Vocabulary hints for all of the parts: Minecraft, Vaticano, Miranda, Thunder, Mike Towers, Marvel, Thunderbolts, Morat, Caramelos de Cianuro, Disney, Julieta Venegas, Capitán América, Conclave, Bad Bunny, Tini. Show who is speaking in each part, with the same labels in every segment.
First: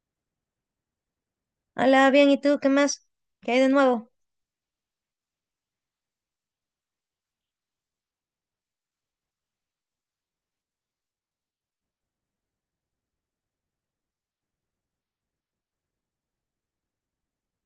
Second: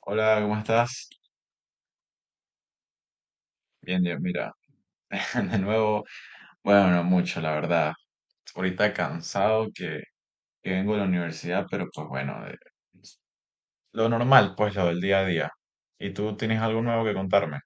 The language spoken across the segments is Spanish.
Speaker 1: Hola, ¿cómo estás?
Speaker 2: Hola, bien, ¿y tú qué más? ¿Qué hay de
Speaker 1: Bien,
Speaker 2: nuevo?
Speaker 1: bien, mira, de nuevo, bueno, no mucho, la verdad. Ahorita cansado que vengo de la universidad, pero pues bueno, lo normal, pues lo del día a día. ¿Y tú tienes algo nuevo que contarme?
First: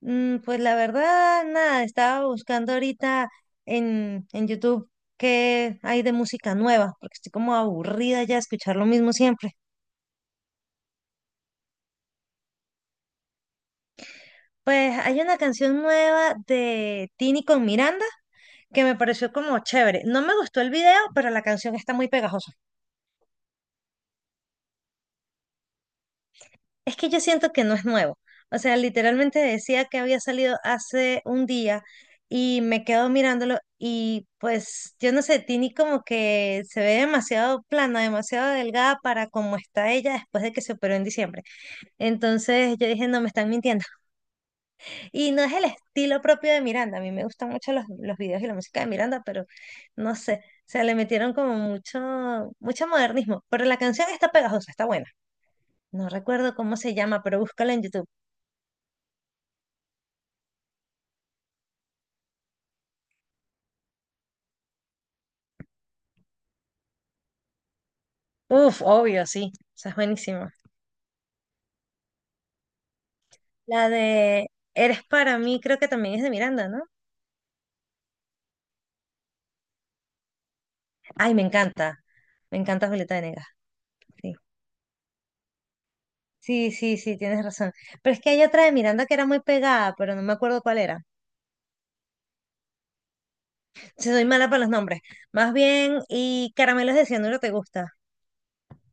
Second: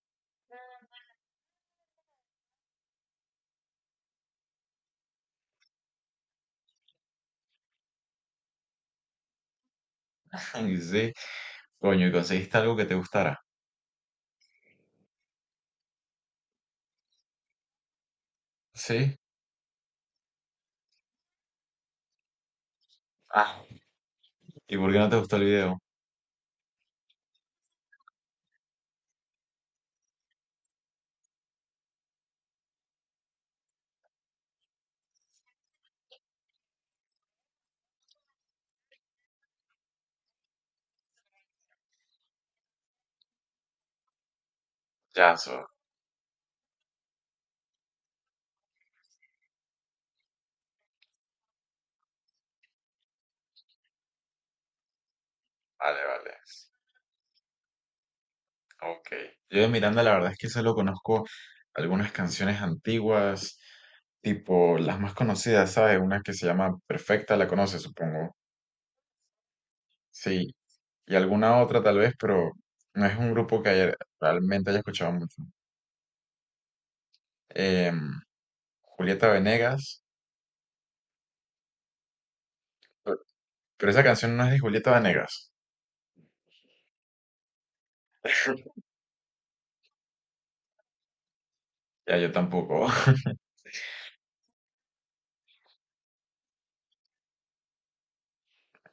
Speaker 2: Pues la verdad, nada, estaba buscando ahorita en YouTube qué hay de música nueva, porque estoy como aburrida ya de escuchar lo mismo siempre.
Speaker 1: Y sí, coño, ¿y conseguiste algo que te gustara?
Speaker 2: Pues hay una canción nueva de Tini con Miranda que me
Speaker 1: ¿Sí?
Speaker 2: pareció como chévere. No me gustó el video, pero la canción está muy pegajosa.
Speaker 1: Ah, ¿y por qué no te gustó el video?
Speaker 2: Es que yo siento que no es nuevo. O sea, literalmente decía que había salido hace un día y me quedo mirándolo y pues yo no sé, Tini como que se ve demasiado plana, demasiado delgada para como está ella después de que se operó en diciembre. Entonces yo dije, no, me están mintiendo. Y
Speaker 1: Ya,
Speaker 2: no es
Speaker 1: eso,
Speaker 2: el estilo propio de Miranda. A mí me gustan mucho los videos y la música de Miranda, pero no sé, o sea, le metieron como mucho, mucho modernismo. Pero la canción está pegajosa, está buena.
Speaker 1: vale,
Speaker 2: No
Speaker 1: vale.
Speaker 2: recuerdo cómo se llama, pero búscala en YouTube.
Speaker 1: Ok. Yo de Miranda la verdad es que solo conozco algunas canciones antiguas, tipo las más conocidas, ¿sabes? Una que se llama Perfecta, la conoces, supongo.
Speaker 2: Uf, obvio, sí. Esa es
Speaker 1: Sí,
Speaker 2: buenísima.
Speaker 1: y alguna otra tal vez, pero no es un grupo
Speaker 2: La de
Speaker 1: realmente haya
Speaker 2: Eres
Speaker 1: escuchado
Speaker 2: para
Speaker 1: mucho.
Speaker 2: mí, creo que también es de Miranda, ¿no?
Speaker 1: Em, Julieta Venegas,
Speaker 2: Ay, me encanta. Me encanta
Speaker 1: pe-
Speaker 2: Julieta Venegas.
Speaker 1: pero esa
Speaker 2: Sí.
Speaker 1: canción no es de Julieta Venegas.
Speaker 2: Sí, sí, sí, tienes razón. Pero es que hay otra de Miranda que era muy pegada, pero no me acuerdo cuál era.
Speaker 1: Ya, yo tampoco.
Speaker 2: Si soy mala para los nombres. Más bien, y Caramelos de Cianuro te gusta.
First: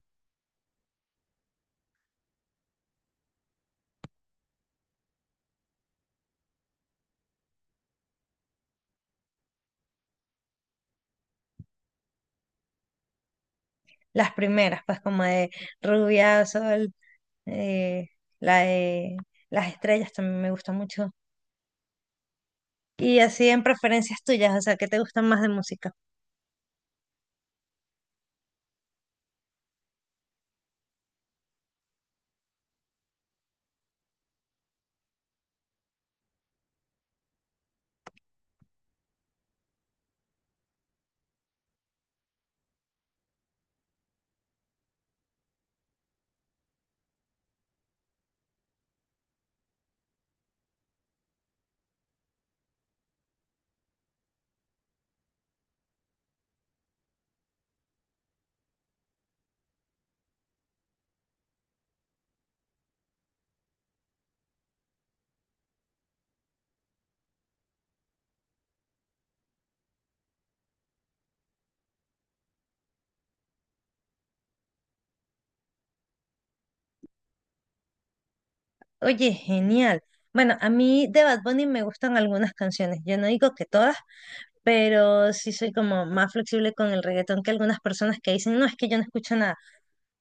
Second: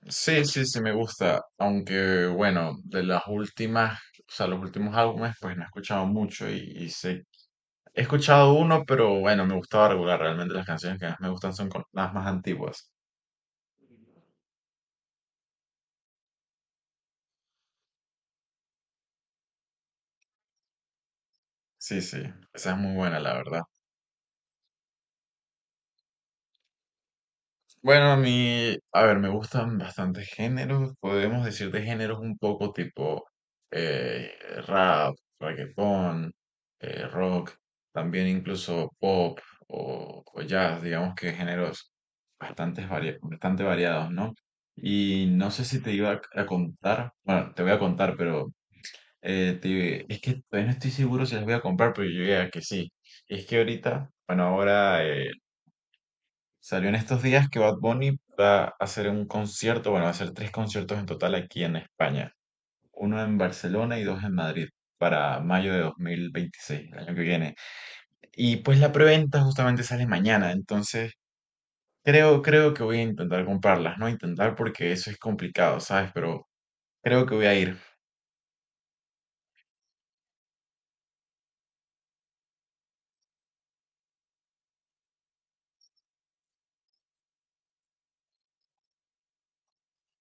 Speaker 1: Sí, sí, sí me gusta, aunque bueno, de las últimas, o sea, los últimos álbumes, pues no he escuchado mucho y sé. He escuchado uno, pero bueno, me gustaba regular. Realmente las canciones que más me gustan son las más antiguas.
Speaker 2: Las primeras, pues como de Rubia, Sol, eh, la de Las Estrellas también me gusta mucho.
Speaker 1: Sí, sí, esa es muy buena,
Speaker 2: Y
Speaker 1: la
Speaker 2: así
Speaker 1: verdad.
Speaker 2: en preferencias tuyas, o sea, ¿qué te gustan más de música?
Speaker 1: Bueno, a mí, a ver, me gustan bastantes géneros. Podemos decir de géneros un poco tipo eh, rap, reggaetón, rock, también incluso pop o jazz, digamos que géneros bastante variados, ¿no? Y no sé si te iba a contar, bueno, te voy a contar, pero es que todavía no estoy seguro si las voy a comprar, pero yo diría que sí. Es que ahorita, bueno, ahora salió en estos días que Bad Bunny va a hacer un concierto, bueno, va a hacer tres conciertos en total aquí en España. Uno en Barcelona y dos en Madrid para mayo de dos mil veintiséis, el año que viene. Y pues la preventa justamente sale mañana, entonces creo que voy a intentar comprarlas, no intentar porque eso es complicado, ¿sabes? Pero creo que voy a ir.
Speaker 2: Oye, genial. Bueno, a mí de Bad Bunny me gustan algunas canciones. Yo no digo que todas, pero sí soy como más flexible con el reggaetón que algunas personas que dicen, no, es que yo no escucho nada.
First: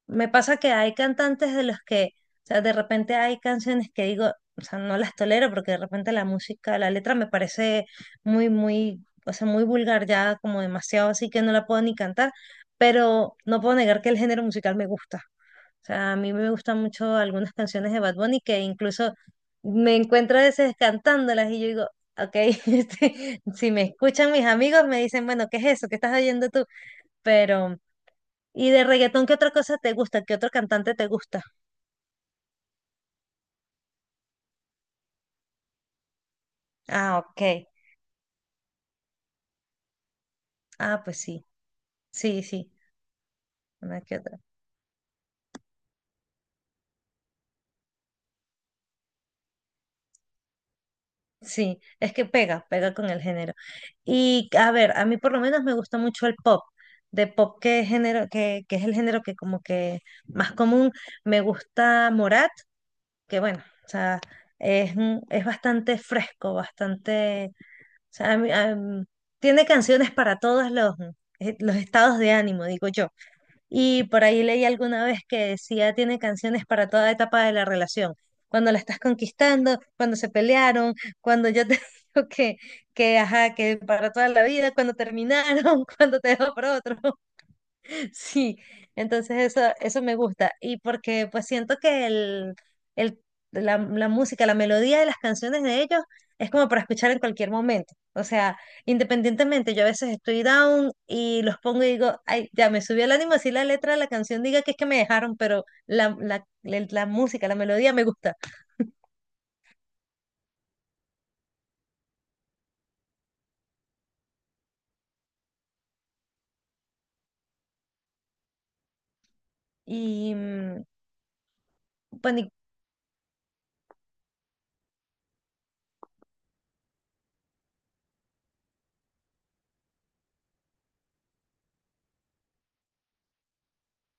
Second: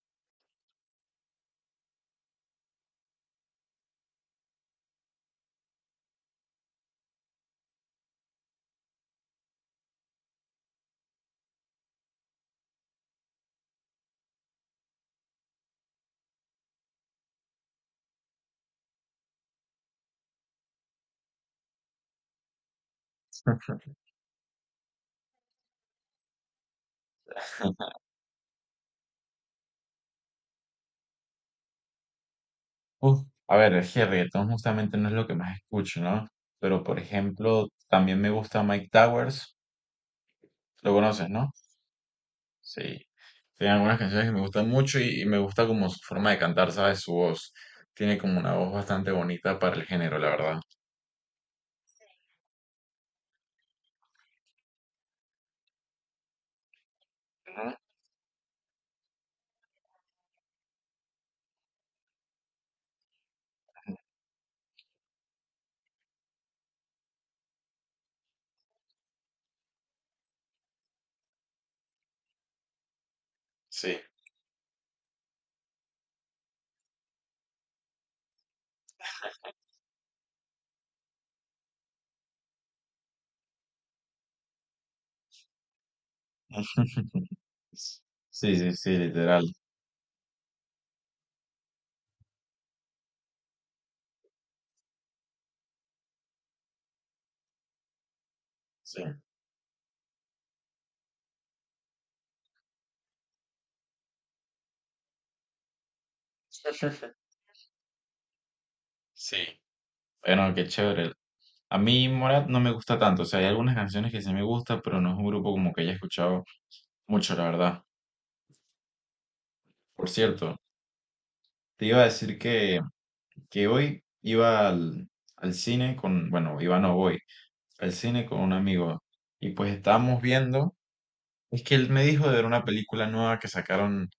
Speaker 2: Me pasa que hay cantantes de los que, o sea, de repente hay canciones que digo, o sea, no las tolero porque de repente la música, la letra me parece muy, muy, o sea, muy vulgar ya, como demasiado así que no la puedo ni cantar, pero no puedo negar que el género musical me gusta. O sea, a mí me gustan mucho algunas canciones de Bad Bunny que incluso me encuentro a veces cantándolas y yo digo, ok, este, si me escuchan mis amigos me dicen, bueno, ¿qué es eso? ¿Qué estás oyendo tú? Pero, ¿y de reggaetón qué otra cosa te gusta? ¿Qué otro cantante te gusta?
Speaker 1: Uf, a ver, es que reggaetón justamente no es lo que más escucho, ¿no? Pero, por
Speaker 2: Ah, ok.
Speaker 1: ejemplo, también me gusta Mike Towers. Lo
Speaker 2: Ah, pues
Speaker 1: conoces,
Speaker 2: sí,
Speaker 1: ¿no?
Speaker 2: sí, sí,
Speaker 1: Sí. Tiene algunas
Speaker 2: una que
Speaker 1: canciones que
Speaker 2: otra.
Speaker 1: me gustan mucho y me gusta como su forma de cantar, ¿sabes? Su voz. Tiene como una voz bastante bonita para el género, la verdad.
Speaker 2: Sí, es que pega, pega con el género. Y a ver, a mí por lo menos me gusta mucho el pop. De pop, ¿qué género, que es el género que como que más común? Me gusta Morat que bueno, o sea, es, es bastante fresco, bastante, o sea, tiene canciones para todos los estados de ánimo, digo yo.
Speaker 1: Sí.
Speaker 2: Y por ahí leí alguna vez que decía, tiene canciones para toda etapa de la relación, cuando la estás conquistando, cuando se pelearon, cuando yo te digo que, ajá, que para toda la vida, cuando terminaron, cuando te dejó por otro.
Speaker 1: Sí,
Speaker 2: Sí,
Speaker 1: sí, sí,
Speaker 2: entonces
Speaker 1: literal.
Speaker 2: eso me gusta. Y porque pues siento que el- la música, la melodía de las canciones de ellos es como para escuchar en cualquier momento. O sea,
Speaker 1: Sí.
Speaker 2: independientemente, yo a veces estoy down y los pongo y digo, ay, ya me subió el ánimo, así la letra de la canción diga que es que me dejaron, pero la música, la melodía me gusta.
Speaker 1: Sí. Bueno, qué chévere. A mí Morat no me gusta tanto. O sea, hay algunas canciones que sí me gustan, pero no es un grupo como que haya escuchado mucho, la verdad. Por
Speaker 2: Y
Speaker 1: cierto, te iba a decir
Speaker 2: bueno, y
Speaker 1: que hoy iba al cine con, bueno, iba no voy, al cine con un amigo y pues estábamos viendo, es que él me dijo de ver una película nueva que sacaron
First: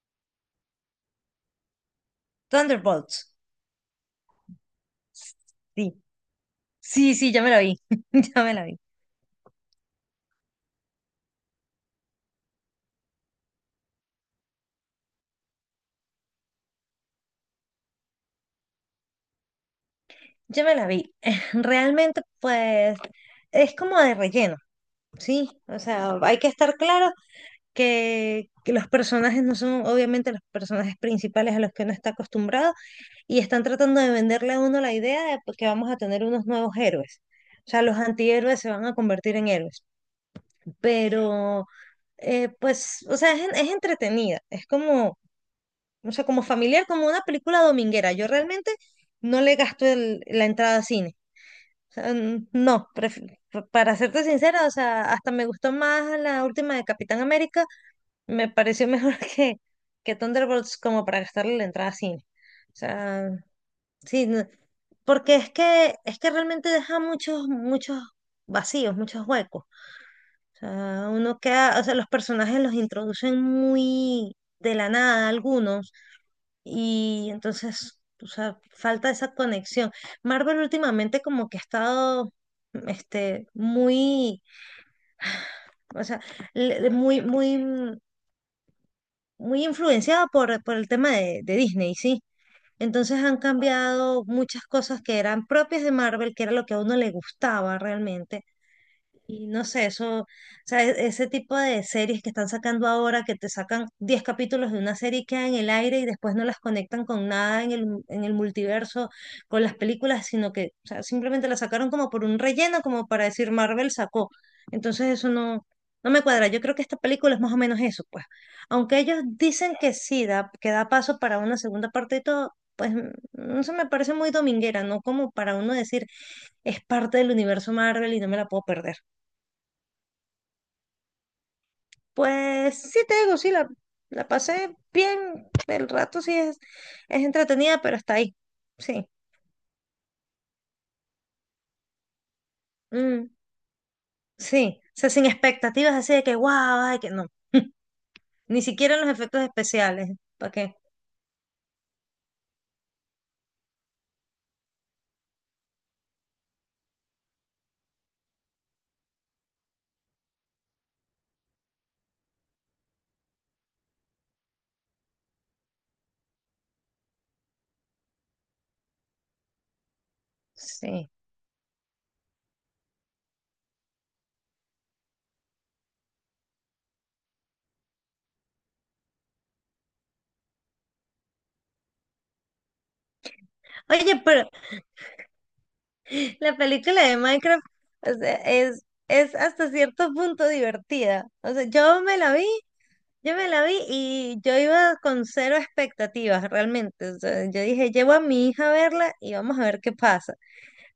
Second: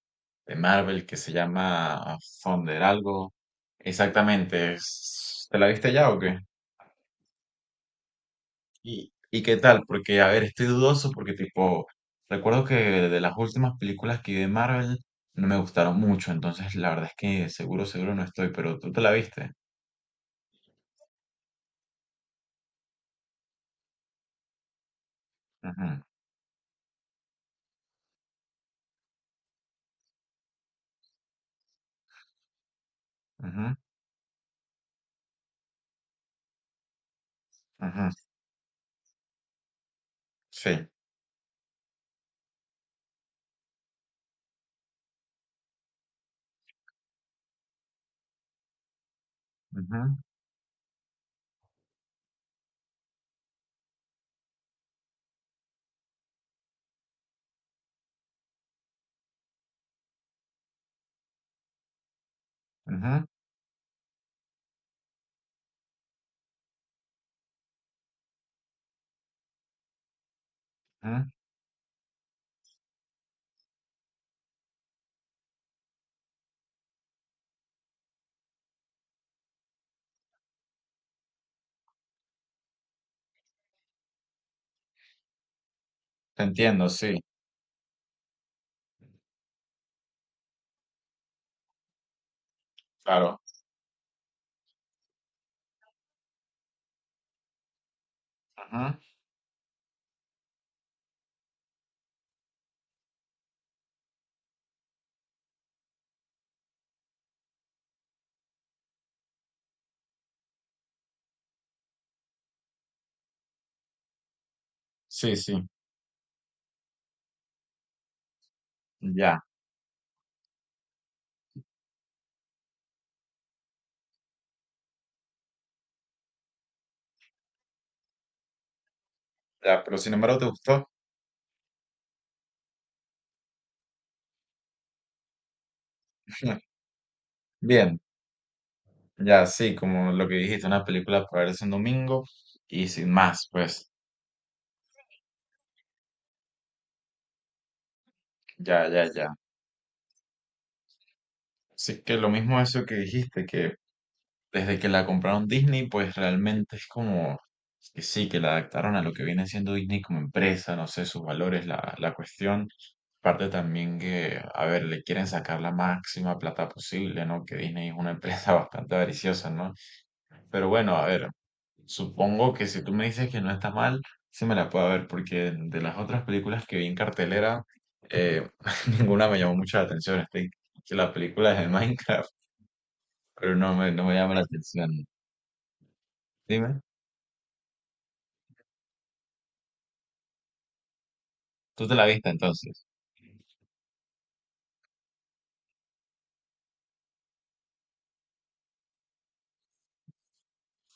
Speaker 1: de Marvel que se llama Thunder
Speaker 2: Thunderbolts.
Speaker 1: algo. Exactamente, ¿te la viste
Speaker 2: Sí,
Speaker 1: ya o qué?
Speaker 2: sí, sí, ya me la vi, ya me la vi.
Speaker 1: Y qué tal? Porque, a ver, estoy dudoso porque tipo, recuerdo que de las últimas películas que vi de Marvel no me gustaron mucho, entonces la verdad es que seguro no estoy, pero tú te la viste.
Speaker 2: Yo me la vi. Realmente, pues, es como de relleno, ¿sí? O
Speaker 1: Ujú,
Speaker 2: sea, hay que estar claro que los personajes no son obviamente los personajes principales a los que uno está acostumbrado y están
Speaker 1: ujú,
Speaker 2: tratando de venderle a uno la idea de pues, que vamos a tener unos nuevos héroes. O sea, los
Speaker 1: ujú.
Speaker 2: antihéroes se van a convertir en héroes.
Speaker 1: Sí.
Speaker 2: Pero, pues, o sea, es entretenida. Es como, o sea, como familiar, como una película dominguera. Yo realmente no le gasto
Speaker 1: Ujú,
Speaker 2: la entrada a cine sea, no, para serte sincera, o sea, hasta me gustó más la última de Capitán América, me pareció mejor que Thunderbolts como para gastarle la entrada a cine. O
Speaker 1: ujú,
Speaker 2: sea, sí, porque es que realmente deja muchos, muchos vacíos, muchos huecos. O sea,
Speaker 1: ujú.
Speaker 2: uno queda, o sea, los personajes los introducen muy de la nada, algunos. Y entonces, o sea, falta esa conexión. Marvel últimamente como que ha estado, este, muy, o sea,
Speaker 1: Te entiendo, sí,
Speaker 2: muy, muy, muy influenciada por el tema de Disney, ¿sí? Entonces han
Speaker 1: claro.
Speaker 2: cambiado muchas cosas que eran propias de Marvel, que era lo que a uno le gustaba realmente.
Speaker 1: Ujú.
Speaker 2: Y no sé, eso, o sea, ese tipo de series que están sacando ahora, que te sacan 10 capítulos de una serie y queda en el aire y después no las conectan con nada en el, en el multiverso, con las películas, sino que, o sea, simplemente las sacaron como por un relleno, como para decir Marvel sacó. Entonces eso
Speaker 1: Sí,
Speaker 2: no,
Speaker 1: sí,
Speaker 2: no me cuadra. Yo creo que esta película es más o menos eso, pues. Aunque ellos
Speaker 1: ya,
Speaker 2: dicen que sí, da, que da paso para una segunda parte y todo, pues eso me parece muy dominguera, ¿no? Como para uno decir, es parte del universo Marvel y no me la puedo perder.
Speaker 1: ya, pero sin embargo te gustó.
Speaker 2: Pues sí te digo, sí, la pasé bien, el rato sí es entretenida, pero
Speaker 1: Bien,
Speaker 2: está ahí, sí,
Speaker 1: ya, sí, como lo que dijiste, una película para verse un domingo y sin
Speaker 2: mm,
Speaker 1: más, pues,
Speaker 2: sí, o sea, sin expectativas así de que guau, ay, que no, ni
Speaker 1: ya,
Speaker 2: siquiera en
Speaker 1: ya,
Speaker 2: los
Speaker 1: ya.
Speaker 2: efectos especiales, ¿para qué?
Speaker 1: Así que lo mismo eso que dijiste, que desde que la compraron Disney, pues realmente es como que sí, que la adaptaron a lo que viene siendo Disney como empresa, no sé, sus valores, la cuestión. Aparte también que, a ver, le quieren sacar la máxima plata posible, ¿no? Que Disney es una empresa bastante avariciosa, ¿no? Pero bueno, a
Speaker 2: Sí.
Speaker 1: ver, supongo que si tú me dices que no está mal, sí me la puedo ver, porque de las otras películas que vi en cartelera, eh, ninguna me llamó mucho la atención. Estoy que la película es de Minecraft, pero no me
Speaker 2: Oye,
Speaker 1: llama la
Speaker 2: pero
Speaker 1: atención.
Speaker 2: la
Speaker 1: Dime.
Speaker 2: película de Minecraft, o sea, es hasta cierto punto divertida, o sea,
Speaker 1: Tú te
Speaker 2: yo
Speaker 1: la
Speaker 2: me
Speaker 1: viste
Speaker 2: la vi,
Speaker 1: entonces.
Speaker 2: yo me la vi y yo iba con cero expectativas realmente, o sea, yo dije, llevo a mi hija a verla y vamos a ver qué pasa.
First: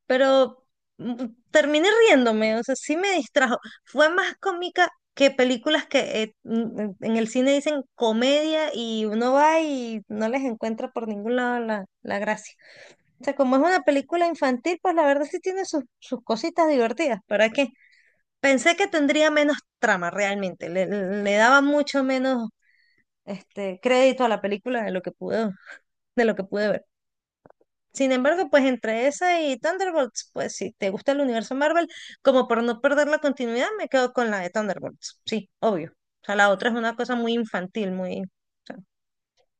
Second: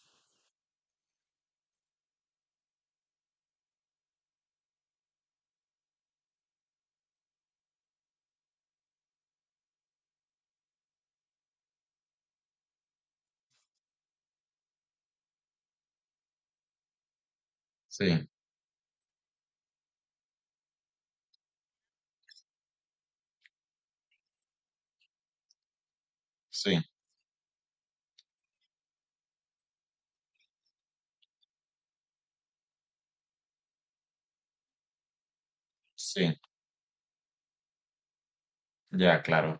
Speaker 2: Pero mm, terminé riéndome, o sea, sí me distrajo. Fue más cómica que películas que en el cine dicen comedia y uno va y no les encuentra por ningún lado la, la gracia. O sea, como es una película infantil, pues la verdad sí tiene sus, sus cositas divertidas, ¿para qué?
Speaker 1: Sí,
Speaker 2: Pensé que tendría menos trama realmente, le daba mucho menos este crédito a la película de lo que pude, de lo que pude
Speaker 1: sí,
Speaker 2: ver. Sin embargo, pues entre esa y Thunderbolts, pues si te gusta el universo Marvel, como por no perder la continuidad, me quedo con la de Thunderbolts. Sí, obvio. O sea,
Speaker 1: sí,
Speaker 2: la otra es una cosa muy infantil, muy... o sea.
Speaker 1: ya, claro.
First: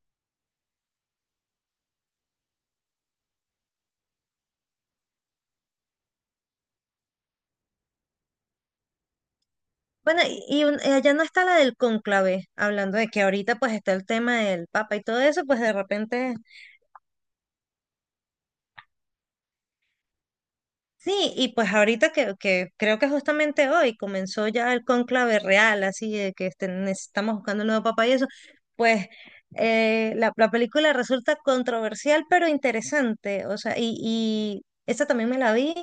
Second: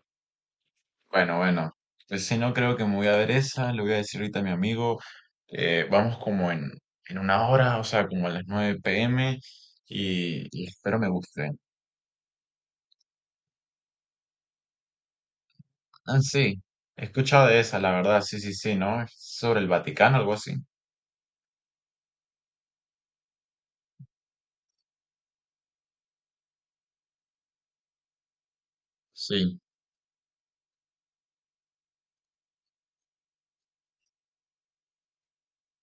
Speaker 1: Bueno, bueno. Pues si no creo que me voy a ver esa, le voy a decir ahorita a mi amigo, vamos como en una hora, o sea, como a las 9 p.m.,
Speaker 2: Bueno, y,
Speaker 1: y espero me
Speaker 2: allá no está
Speaker 1: guste.
Speaker 2: la del cónclave, hablando de que ahorita pues está el tema del papa y todo eso, pues de
Speaker 1: Ah,
Speaker 2: repente
Speaker 1: sí, he escuchado de esa, la verdad, sí, sí, sí, ¿no? Es sobre el Vaticano, algo así.
Speaker 2: sí, y pues ahorita que creo que justamente hoy comenzó ya el cónclave real, así de que este, necesitamos buscando un nuevo papa y eso, pues
Speaker 1: Sí.
Speaker 2: la, la película resulta controversial pero interesante, o sea, y esa también me la vi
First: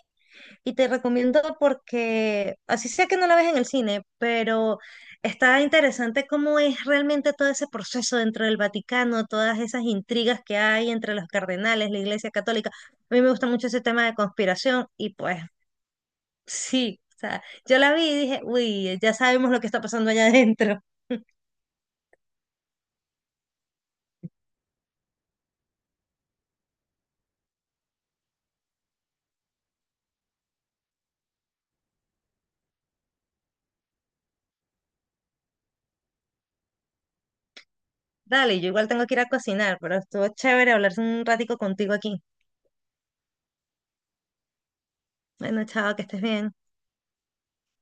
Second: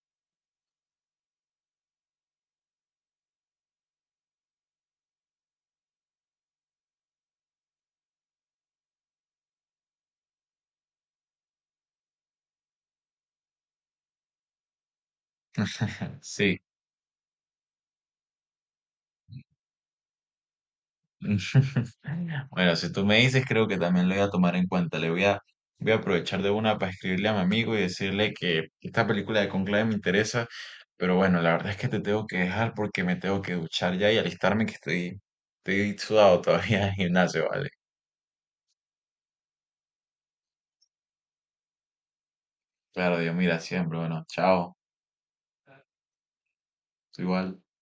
Speaker 2: y te recomiendo porque, así sea que no la ves en el cine, pero está interesante cómo es realmente todo ese proceso dentro del Vaticano, todas esas intrigas que hay entre los cardenales, la Iglesia Católica. A mí me gusta mucho ese tema de conspiración y pues
Speaker 1: Sí.
Speaker 2: sí, o sea, yo la vi y dije, uy, ya sabemos lo que está pasando allá adentro.
Speaker 1: Bueno, si tú me dices, creo que también lo voy a tomar en cuenta. Voy a aprovechar de una para escribirle a mi amigo y decirle que esta película de Conclave me interesa. Pero bueno, la verdad es que te tengo que dejar porque me tengo que duchar ya y alistarme que estoy sudado todavía en el gimnasio, ¿vale?
Speaker 2: Dale, yo igual tengo que ir a cocinar, pero estuvo chévere hablar un ratico contigo aquí.
Speaker 1: Claro, Dios mira siempre. Bueno, chao.
Speaker 2: Bueno, chao, que estés bien.
Speaker 1: Tú igual.